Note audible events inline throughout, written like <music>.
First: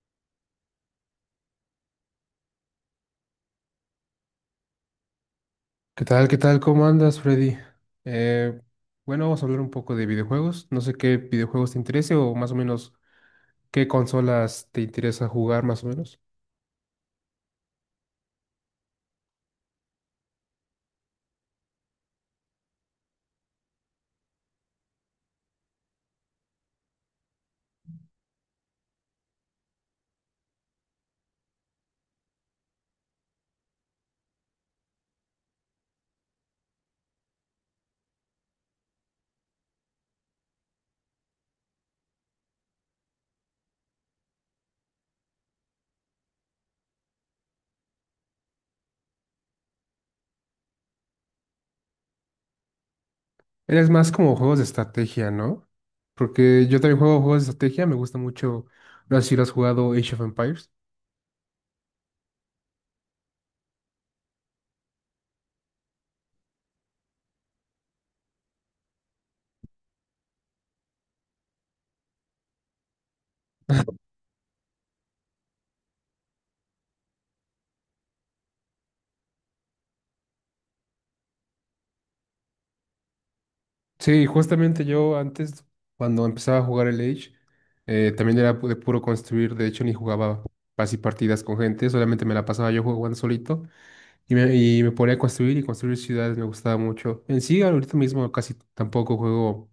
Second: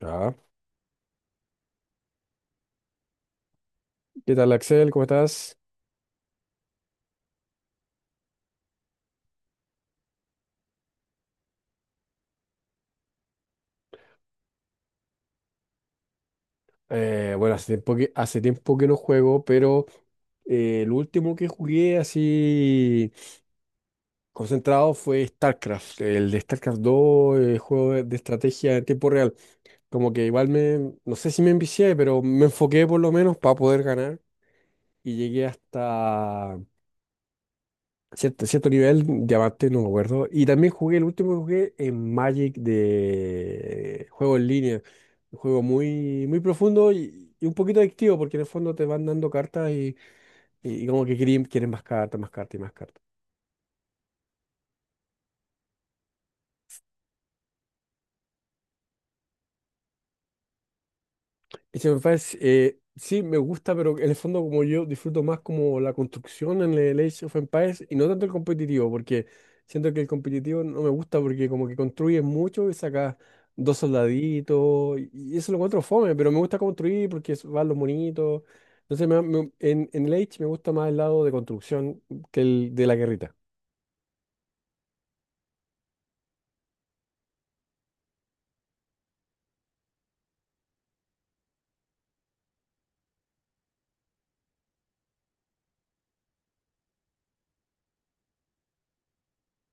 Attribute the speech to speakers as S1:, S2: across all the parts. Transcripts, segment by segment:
S1: Ah, ¿Qué tal, Axel? ¿Cómo estás?
S2: ¿Qué tal? ¿Qué tal? ¿Cómo andas, Freddy? Eh, bueno, vamos a hablar un poco de videojuegos. No sé qué videojuegos te interese o más o menos qué consolas te interesa jugar más o menos.
S1: Bueno, hace tiempo que no juego, pero el último que jugué así concentrado fue StarCraft, el de StarCraft dos, el juego de estrategia en tiempo real. Como que igual me, no sé si me envicié, pero me enfoqué por lo menos para poder ganar y llegué hasta cierto nivel, diamante, no me acuerdo. Y también jugué, el último que jugué en Magic de juego en línea. Un juego muy, muy profundo y un poquito adictivo, porque en el fondo te van dando cartas y como que quieren más cartas y más cartas.
S2: ¿Eres más como juegos de estrategia, no? Porque yo también juego juegos de estrategia, me gusta mucho, no sé si lo has jugado Age of Empires.
S1: Age of Empires, sí, me gusta, pero en el fondo como yo disfruto más como la construcción en el Age of Empires y no tanto el competitivo, porque siento que el competitivo no me gusta porque como que construyes mucho y sacas dos soldaditos y eso lo encuentro fome, pero me gusta construir porque van los monitos. Entonces en el Age me gusta más el lado de construcción que el de la guerrita.
S2: Sí, justamente yo antes, cuando empezaba a jugar el Age, también era de puro construir, de hecho ni jugaba así partidas con gente, solamente me la pasaba yo jugando solito. Y me ponía a construir y construir ciudades, me gustaba mucho. En sí, ahorita mismo casi tampoco juego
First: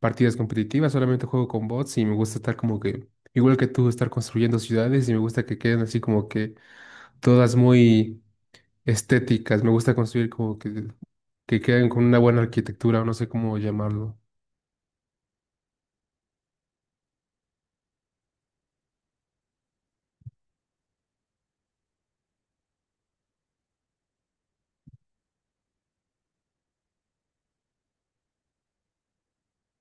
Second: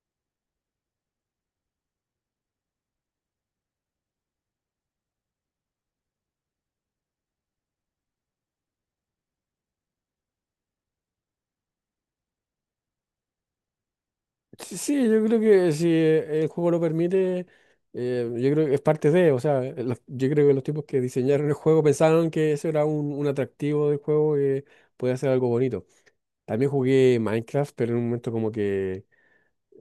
S2: partidas competitivas, solamente juego con bots y me gusta estar como que, igual que tú, estar construyendo ciudades y me gusta que queden así como que todas muy estéticas. Me gusta construir como que queden con una buena arquitectura, no sé cómo llamarlo.
S1: Sí, sí, yo creo que si el juego lo permite, yo creo que es parte de, o sea, yo creo que los tipos que diseñaron el juego pensaron que eso era un atractivo del juego que podía ser algo bonito. También jugué Minecraft, pero en un momento como que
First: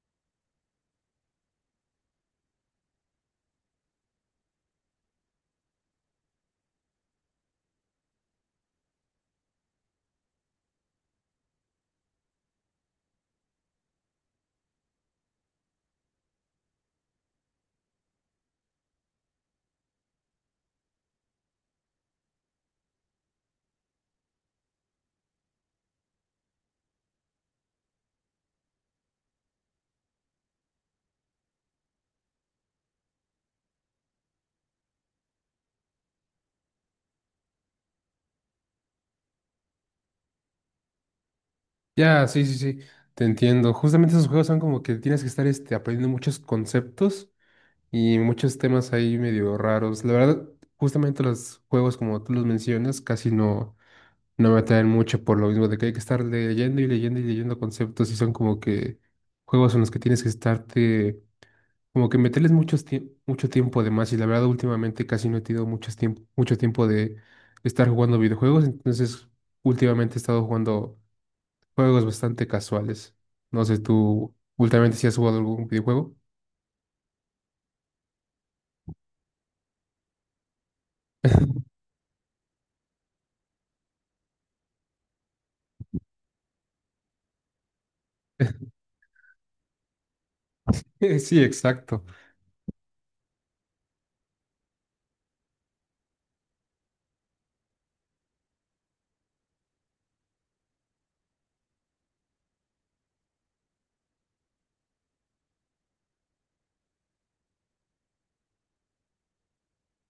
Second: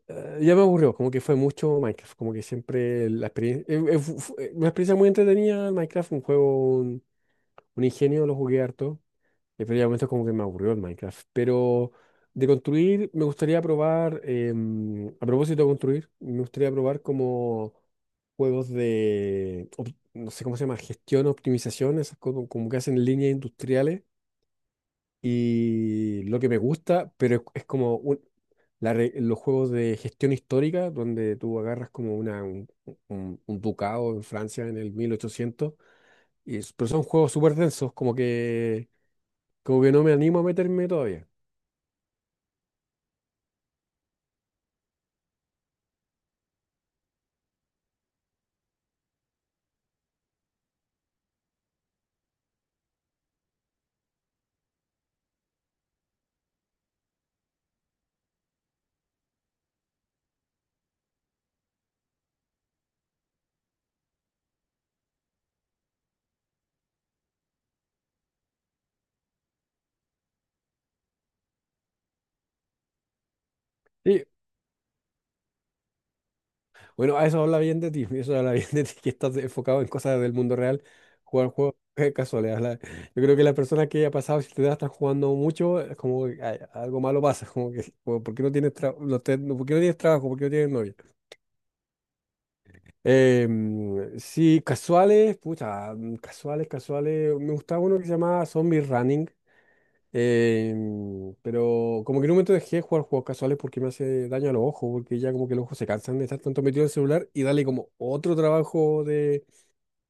S1: ya me aburrió, como que fue mucho Minecraft, como que siempre la experiencia, una experiencia muy entretenida, Minecraft, un juego, un ingenio, lo jugué harto. Pero ya momento como que me aburrió el Minecraft. Pero de construir, me gustaría probar, a propósito de construir, me gustaría probar como juegos de, no sé cómo se llama, gestión, optimización, esas como que hacen líneas industriales. Y lo que me gusta, pero es como los juegos de gestión histórica, donde tú agarras como un ducado en Francia en el 1800. Pero son juegos súper densos, como que no me animo a meterme todavía.
S2: Ya, sí, sí, sí, te entiendo. Justamente esos juegos son como que tienes que estar este, aprendiendo muchos conceptos y muchos temas ahí medio raros. La verdad, justamente los juegos como tú los mencionas casi no, no me atraen mucho por lo mismo de que hay que estar leyendo y leyendo y leyendo conceptos y son como que juegos en los que tienes que estarte, como que meterles muchos mucho tiempo de más, y la verdad últimamente casi no he tenido mucho tiempo de estar jugando videojuegos. Entonces últimamente he estado jugando juegos bastante casuales. No sé,
S1: Sí,
S2: tú últimamente si has jugado algún videojuego.
S1: bueno, a eso habla bien de ti, <laughs> eso habla bien de ti, que estás enfocado en cosas del mundo real, jugar juegos <laughs> casuales. Yo creo que las personas que ha pasado, si te das, están jugando mucho, es como que ay, algo malo pasa, <laughs> ¿por qué no tienes,
S2: <laughs>
S1: tra- no te- no- ¿por qué no tienes trabajo? ¿Por qué no tienes novia?
S2: Sí, exacto.
S1: Sí, casuales, pucha, casuales, casuales. Me gustaba uno que se llamaba Zombie Running. Pero como que en un momento dejé de jugar juegos casuales porque me hace daño a los ojos, porque ya como que los ojos se cansan de estar tanto metido en el celular y darle como otro trabajo de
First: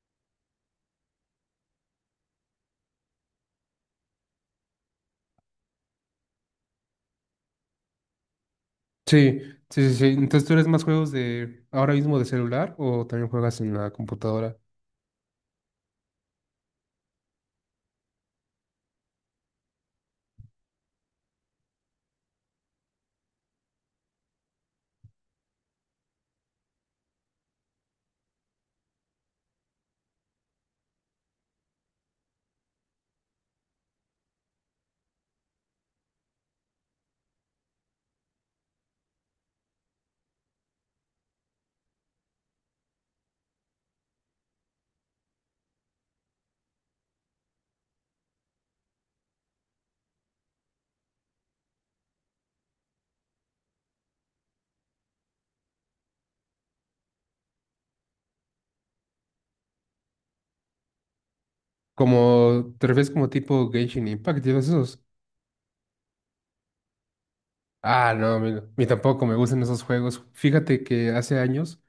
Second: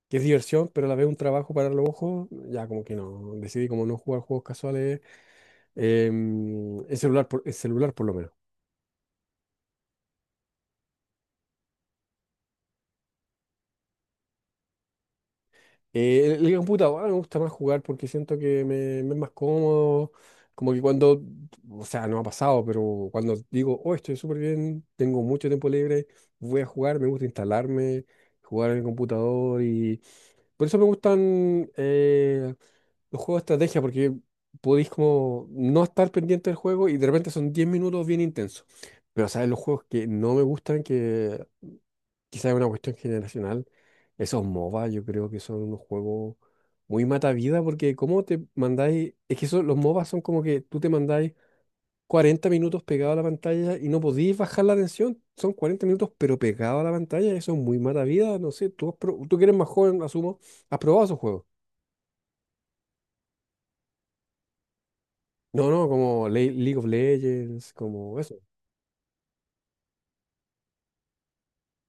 S1: que es diversión, pero a la vez un trabajo para los ojos, ya como que no, decidí como no jugar juegos casuales en celular por lo menos.
S2: Sí, sí, sí, sí. Entonces, ¿tú eres más juegos de ahora mismo de celular o también juegas en la computadora?
S1: El computador me gusta más jugar porque siento que me es más cómodo. Como que cuando, o sea, no ha pasado, pero cuando digo, oh, estoy súper bien, tengo mucho tiempo libre, voy a jugar, me gusta instalarme, jugar en el computador y por eso me gustan los juegos de estrategia porque podéis como no estar pendiente del juego y de repente son 10 minutos bien intensos. Pero, ¿sabes? Los juegos que no me gustan, que quizás es una cuestión generacional. Esos MOBA yo creo que son unos juegos muy mata vida porque cómo te mandáis, es que eso, los MOBA son como que tú te mandáis 40 minutos pegado a la pantalla y no podéis bajar la atención. Son 40 minutos pero pegado a la pantalla, eso es muy mata vida, no sé, tú, tú que eres más joven, asumo, has probado esos juegos.
S2: Como, ¿te refieres como tipo Genshin Impact y todos esos?
S1: No, no, como League of Legends,
S2: Ah,
S1: como
S2: no,
S1: eso.
S2: a mí tampoco me gustan esos juegos. Fíjate que hace años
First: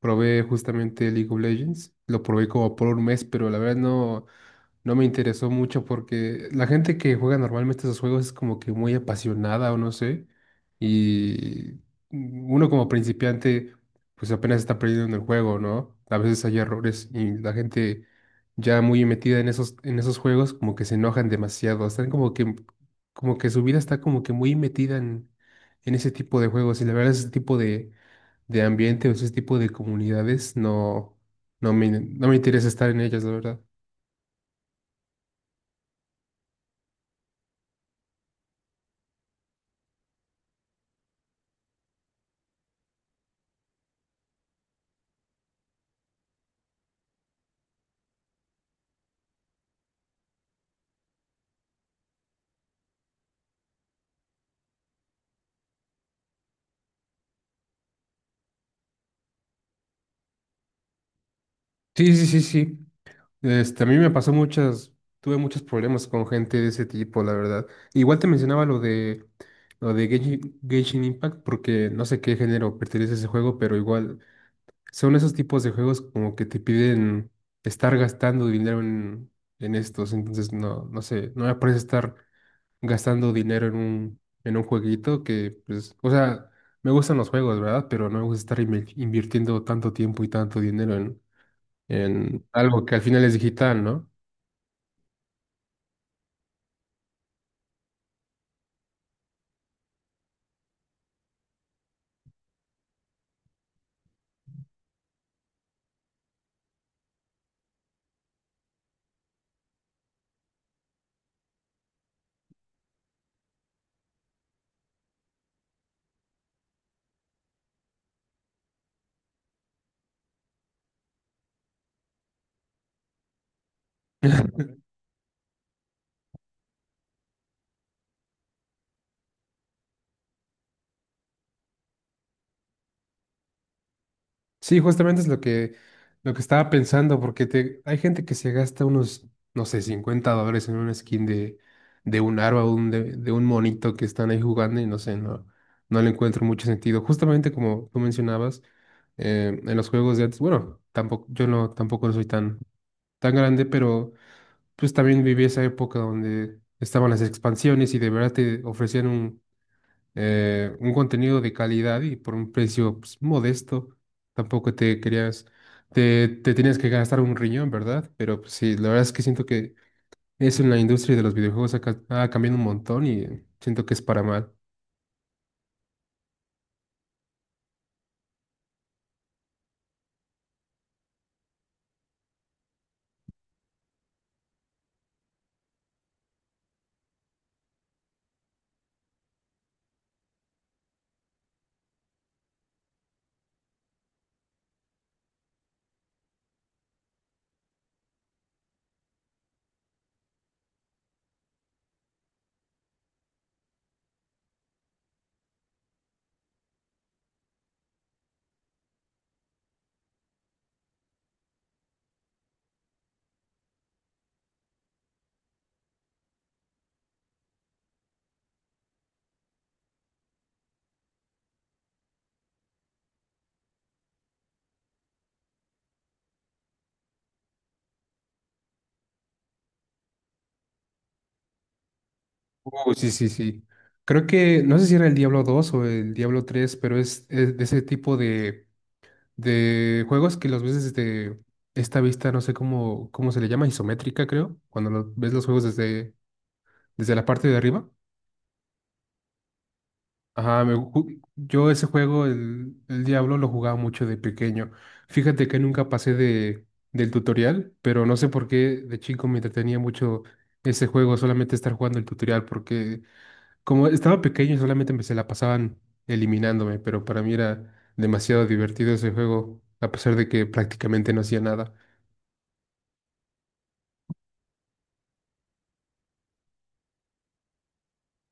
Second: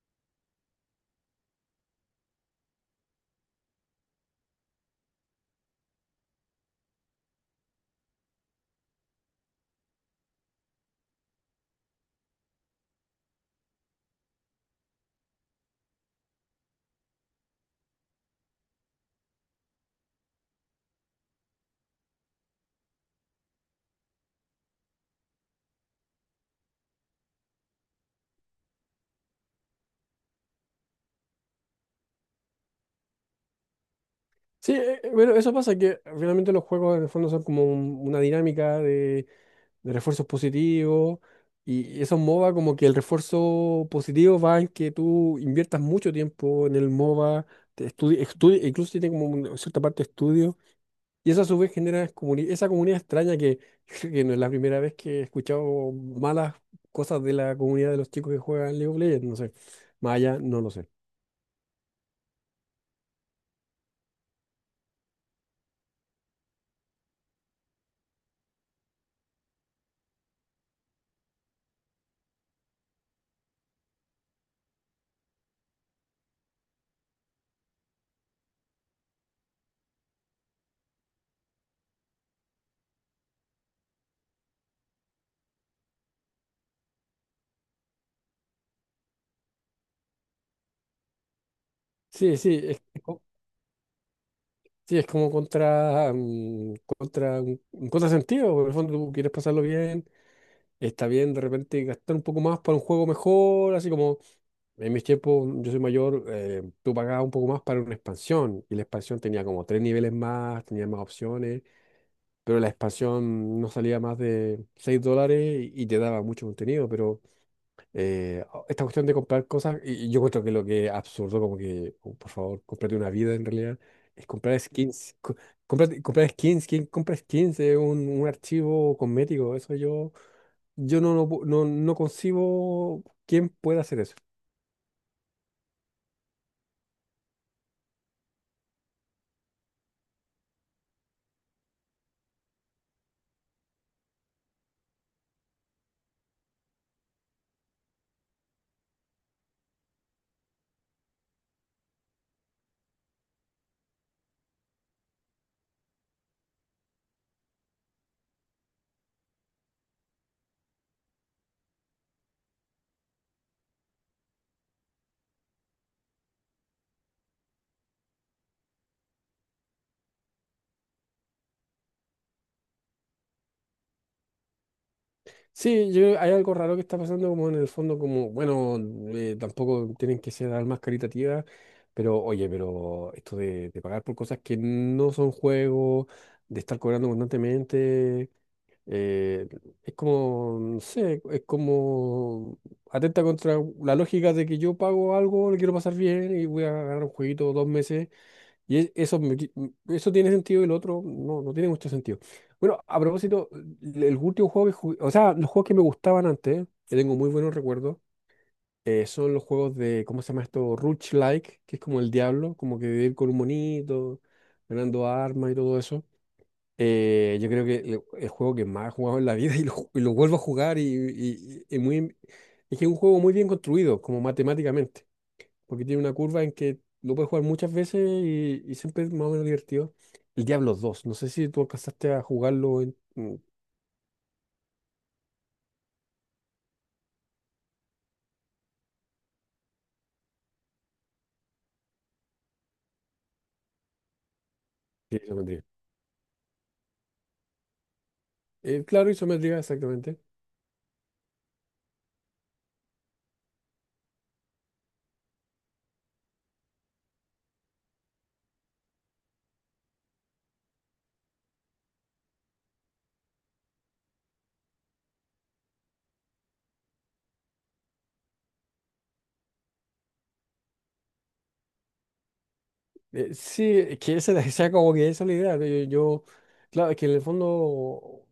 S2: probé justamente League of Legends, lo probé como por un mes, pero la verdad no, no me interesó mucho porque la gente que juega normalmente esos juegos es como que muy apasionada, o no sé, y uno como principiante pues apenas está aprendiendo en el juego, ¿no? A veces hay errores y la gente ya muy metida en esos juegos como que se enojan demasiado, están como que su vida está como que muy metida en ese tipo de juegos, y la verdad ese tipo de ambiente o ese tipo de comunidades, no, no me, no me interesa estar en ellas, la verdad.
S1: Sí, bueno, eso pasa que finalmente los juegos en el fondo son como una dinámica de refuerzos positivos. Y esos MOBA, como que el refuerzo positivo va en que tú inviertas mucho tiempo en el MOBA, incluso tiene como una cierta parte de estudio. Y eso a su vez genera esa comunidad extraña que, <laughs> yo creo que no es la primera vez que he escuchado malas cosas de la comunidad de los chicos que juegan League of Legends, no sé. Más allá, no lo sé.
S2: Sí, sí, sí, sí. Este, a mí me pasó muchas, tuve muchos problemas con gente de ese tipo, la verdad. Igual te mencionaba lo de Genshin, Genshin Impact, porque no sé qué género pertenece ese juego, pero igual son esos tipos de juegos como que te piden estar gastando dinero en estos. Entonces no, no sé, no me parece estar gastando dinero en un jueguito que, pues, o sea, me gustan los juegos, ¿verdad? Pero no me gusta estar invirtiendo tanto tiempo y tanto dinero
S1: Sí,
S2: en
S1: sí,
S2: algo que al final es digital, ¿no?
S1: sí, es como contra, contra un contrasentido. Porque en el fondo tú quieres pasarlo bien. Está bien de repente gastar un poco más para un juego mejor, así como en mis tiempos, yo soy mayor, tú pagabas un poco más para una expansión y la expansión tenía como tres niveles más, tenía más opciones, pero la expansión no salía más de $6 y te daba mucho contenido, pero esta cuestión de comprar cosas, y yo encuentro que lo que es absurdo, como que, oh, por favor, cómprate una vida en realidad, es comprar skins. Comprar skins, ¿quién compra skins? Es un archivo cosmético, eso yo, yo no, no, no concibo quién puede hacer eso.
S2: Sí, justamente es lo que estaba pensando, porque te, hay gente que se gasta unos, no sé, $50 en una skin de un arma, un, de un monito que están ahí jugando, y no sé, no, no le encuentro mucho sentido. Justamente como tú mencionabas en los juegos de antes, bueno, tampoco, yo no, tampoco soy tan, tan grande, pero pues también viví esa época donde estaban las expansiones y de verdad te ofrecían un contenido de calidad y por un precio pues, modesto. Tampoco te querías, te tenías que gastar un riñón, ¿verdad? Pero pues sí, la verdad es que siento que eso en la industria de los videojuegos ha, ha cambiado un montón y siento que es para mal.
S1: Sí, yo, hay algo raro que está pasando como en el fondo, como, bueno, tampoco tienen que ser almas caritativas, pero oye, pero esto de pagar por cosas que no son juegos, de estar cobrando constantemente, eh, es como, no sé, es como atenta contra la lógica de que yo pago algo, lo quiero pasar bien y voy a ganar un jueguito 2 meses. Y es- eso, me qui- m- Eso tiene sentido y el otro no, no tiene mucho sentido. Bueno, a propósito, el último juego que jugué, o sea, los juegos que me gustaban antes, que tengo muy buenos recuerdos, son los juegos de, ¿cómo se llama esto? Roguelike, que es como el Diablo, como que vivir con un monito, ganando armas y todo eso. Yo creo que el juego que más he jugado en la vida, <laughs> y y lo vuelvo a jugar es que es un juego muy bien construido, como matemáticamente, porque tiene una curva en que lo puedes jugar muchas veces y siempre es más o menos divertido. El Diablo dos, no sé si tú alcanzaste a jugarlo
S2: Oh,
S1: en...
S2: sí, sí,
S1: en-
S2: sí. Creo que, no sé si era el Diablo 2 o el Diablo 3, pero es de ese tipo de juegos que los ves desde esta vista, no sé cómo, cómo se le llama, isométrica, creo, cuando
S1: Sí,
S2: ves los juegos
S1: isometría.
S2: desde, desde la parte de arriba.
S1: Claro, isometría, exactamente.
S2: Ajá, me yo ese juego, el Diablo, lo jugaba mucho de pequeño. Fíjate que nunca pasé de, del tutorial, pero no sé por qué de chico me entretenía mucho ese juego, solamente estar jugando el tutorial, porque como estaba pequeño, solamente me se la pasaban eliminándome, pero para mí era demasiado divertido ese juego, a pesar de que prácticamente no hacía nada.
S1: Sí, es que esa <laughs> como que esa es la idea. Yo, claro, es que en el fondo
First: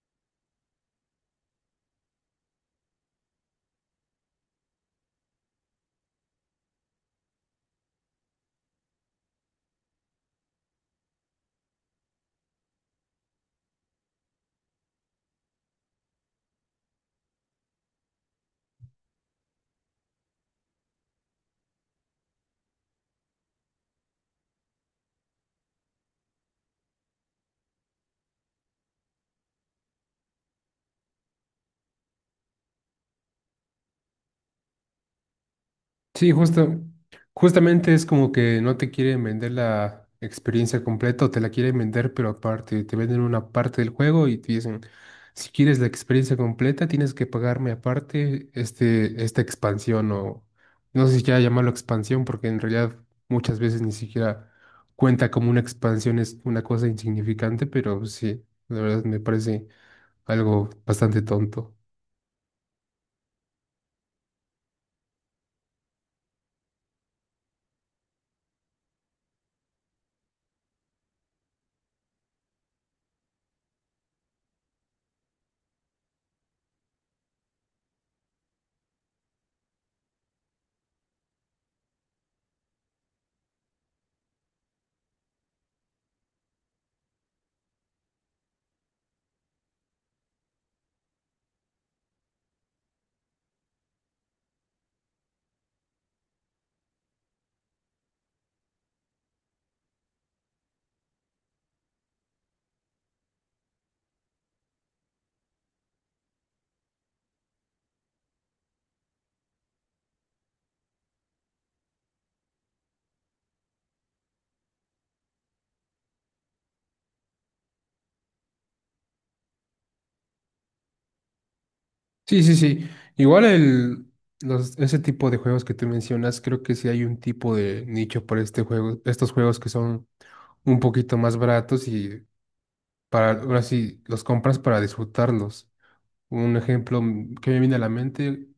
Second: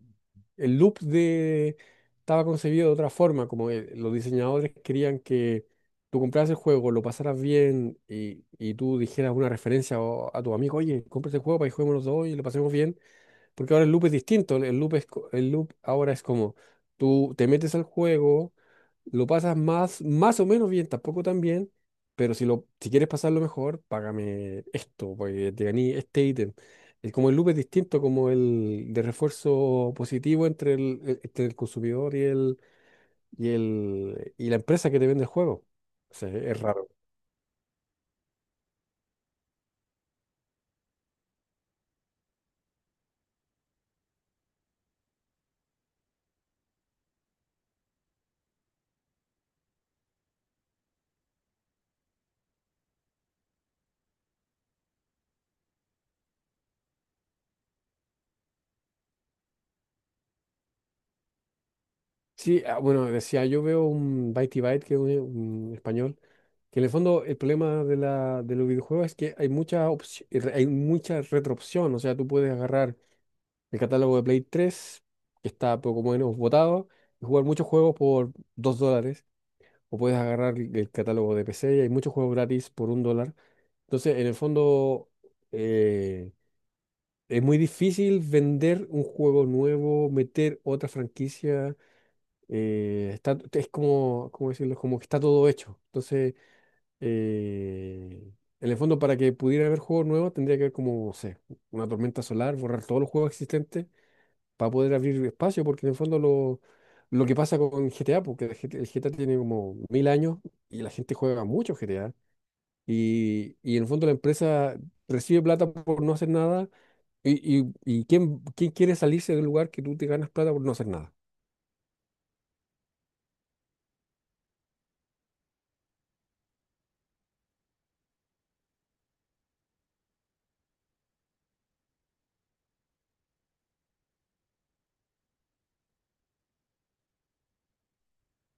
S1: el loop de estaba concebido de otra forma, como los diseñadores querían que tú compraras el juego, lo pasaras bien y tú dijeras una referencia a tu amigo, oye, compra este juego para que juguemos los dos y lo pasemos bien. Porque ahora el loop es distinto. El loop, el loop ahora es como tú te metes al juego, lo pasas más o menos bien, tampoco tan bien, pero si quieres pasarlo mejor, págame esto, porque te gané este ítem. Es como el loop es distinto, como el de refuerzo positivo entre entre el consumidor y la empresa que te vende el juego. O sea,
S2: Sí,
S1: es
S2: justo,
S1: raro.
S2: justamente es como que no te quieren vender la experiencia completa, o te la quieren vender, pero aparte, te venden una parte del juego y te dicen, si quieres la experiencia completa, tienes que pagarme aparte este, esta expansión, o no sé si quiera llamarlo expansión, porque en realidad muchas veces ni siquiera cuenta como una expansión, es una cosa insignificante, pero sí, la verdad me parece algo bastante tonto.
S1: Sí, ah, bueno, decía, yo veo un Bytey Byte, que es un español. Que en el fondo el problema de los videojuegos es que hay mucha hay mucha retroopción. O sea, tú puedes agarrar el catálogo de Play 3, que está poco menos votado, y jugar muchos juegos por $2. O puedes agarrar el catálogo de PC y hay muchos juegos gratis por $1. Entonces, en el fondo, eh, es muy difícil vender un juego nuevo, meter otra franquicia. Está, es como, ¿cómo decirlo? Como que está todo hecho. Entonces eh, en el fondo, para que pudiera haber juegos nuevos, tendría que haber como, no sé, una tormenta solar, borrar todos los juegos existentes para poder abrir espacio, porque en el fondo lo que pasa con GTA, porque el el GTA tiene como mil años y la gente juega mucho GTA, y en el fondo la empresa recibe plata por no hacer nada, y ¿quién, quién quiere salirse del lugar que tú te ganas plata por no hacer nada?
S2: Sí, sí, sí. Igual el, los, ese tipo de juegos que tú mencionas, creo que sí hay un tipo de nicho para este juego, estos juegos que son un poquito más baratos y para, ahora sí, los compras para disfrutarlos. Un ejemplo, mm, que me viene a la mente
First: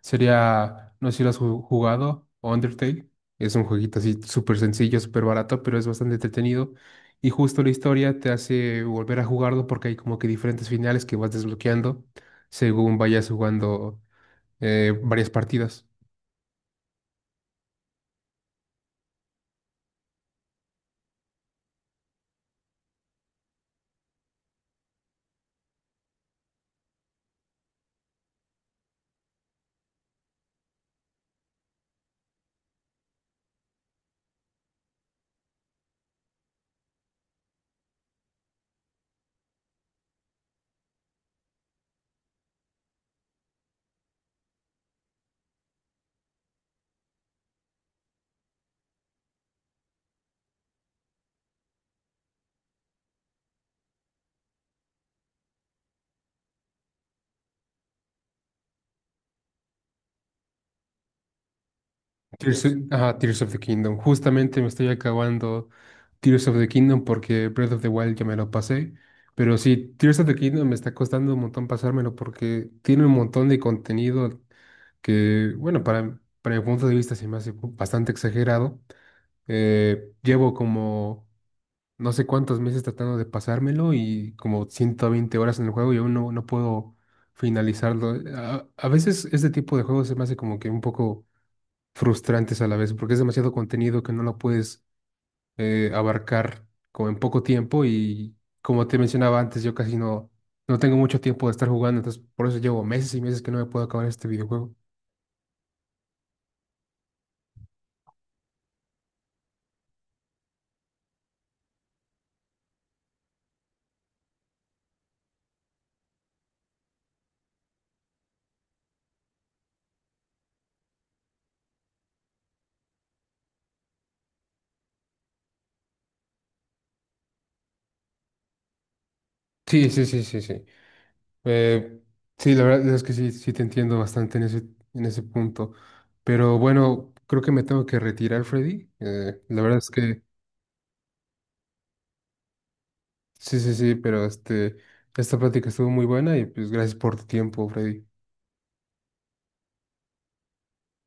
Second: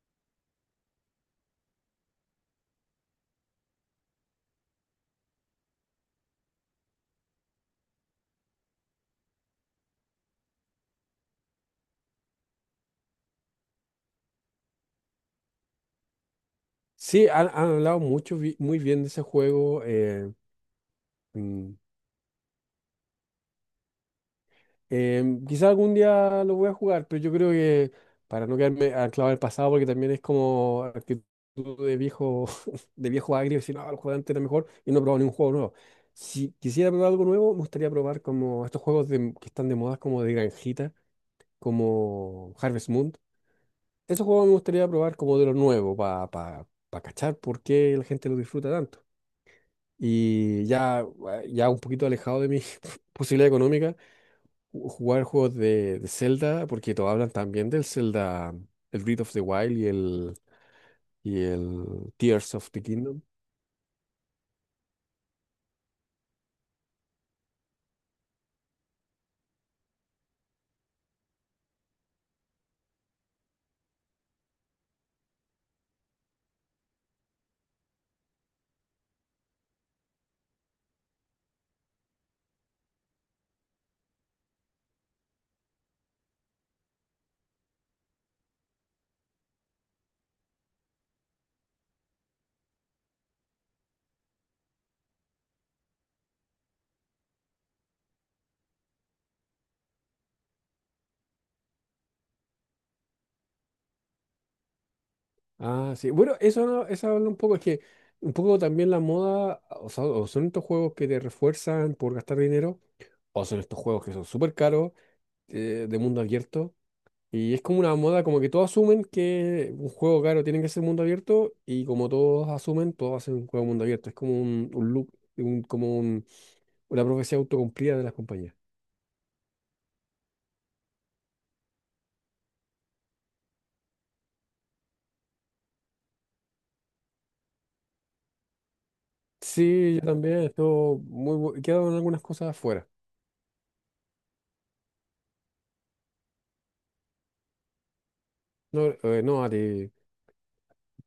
S2: sería, no sé si lo has jugado, Undertale. Es un jueguito así súper sencillo, súper barato, pero es bastante entretenido. Y justo la historia te hace volver a jugarlo porque hay como que diferentes finales que vas desbloqueando según vayas jugando varias partidas.
S1: Sí, han hablado mucho, muy bien de ese juego. Mm, Quizá algún día lo voy a jugar, pero yo creo que para no quedarme anclado en el pasado, porque también es como actitud de viejo, <laughs> de viejo agrio, decir, no, el juego de antes era mejor y no he probado ni un juego nuevo. Si quisiera probar algo nuevo, me gustaría probar como estos juegos que están de moda, como de granjita, como Harvest Moon. Esos juegos me gustaría probar como de lo nuevo, para pa, pa pa cachar por qué la gente lo disfruta tanto. Y ya, ya un poquito alejado de mi <laughs> posibilidad económica jugar juegos de Zelda, porque todos hablan también del Zelda, el Breath of the Wild y el Tears
S2: Tears
S1: of
S2: of,
S1: the
S2: ajá,
S1: Kingdom.
S2: Tears of the Kingdom. Justamente me estoy acabando Tears of the Kingdom porque Breath of the Wild ya me lo pasé. Pero sí, Tears of the Kingdom me está costando un montón pasármelo porque tiene un montón de contenido que, bueno, para mi punto de vista se me hace bastante exagerado. Llevo como no sé cuántos meses tratando de pasármelo y como 120 horas en el juego y aún no, no puedo finalizarlo. A veces este tipo de juegos se me hace como que un poco frustrantes a la vez, porque es demasiado contenido que no lo puedes abarcar como en poco tiempo, y como te mencionaba antes, yo casi no, no tengo mucho tiempo de estar jugando, entonces por eso llevo meses y meses que no me puedo acabar este videojuego.
S1: Ah, sí. Bueno, eso, eso habla un poco, es que un poco también la moda, o sea, o son estos juegos que te refuerzan por gastar dinero, o son estos juegos que son súper caros, de mundo abierto. Y es como una moda, como que todos asumen que un juego caro tiene que ser mundo abierto, y como todos asumen, todos hacen un juego mundo abierto. Es como un loop, un- como un- una profecía autocumplida de las compañías.
S2: Sí, sí, sí, sí, sí. Eh, sí, la verdad es que sí, sí te entiendo bastante en ese punto. Pero bueno, creo que me tengo que retirar, Freddy. La verdad es
S1: Sí, yo
S2: que
S1: también, estuvo muy. Quedaron algunas cosas afuera.
S2: sí, sí, sí, pero este, esta plática estuvo muy buena y pues gracias por tu tiempo, Freddy.
S1: No, no, a ti.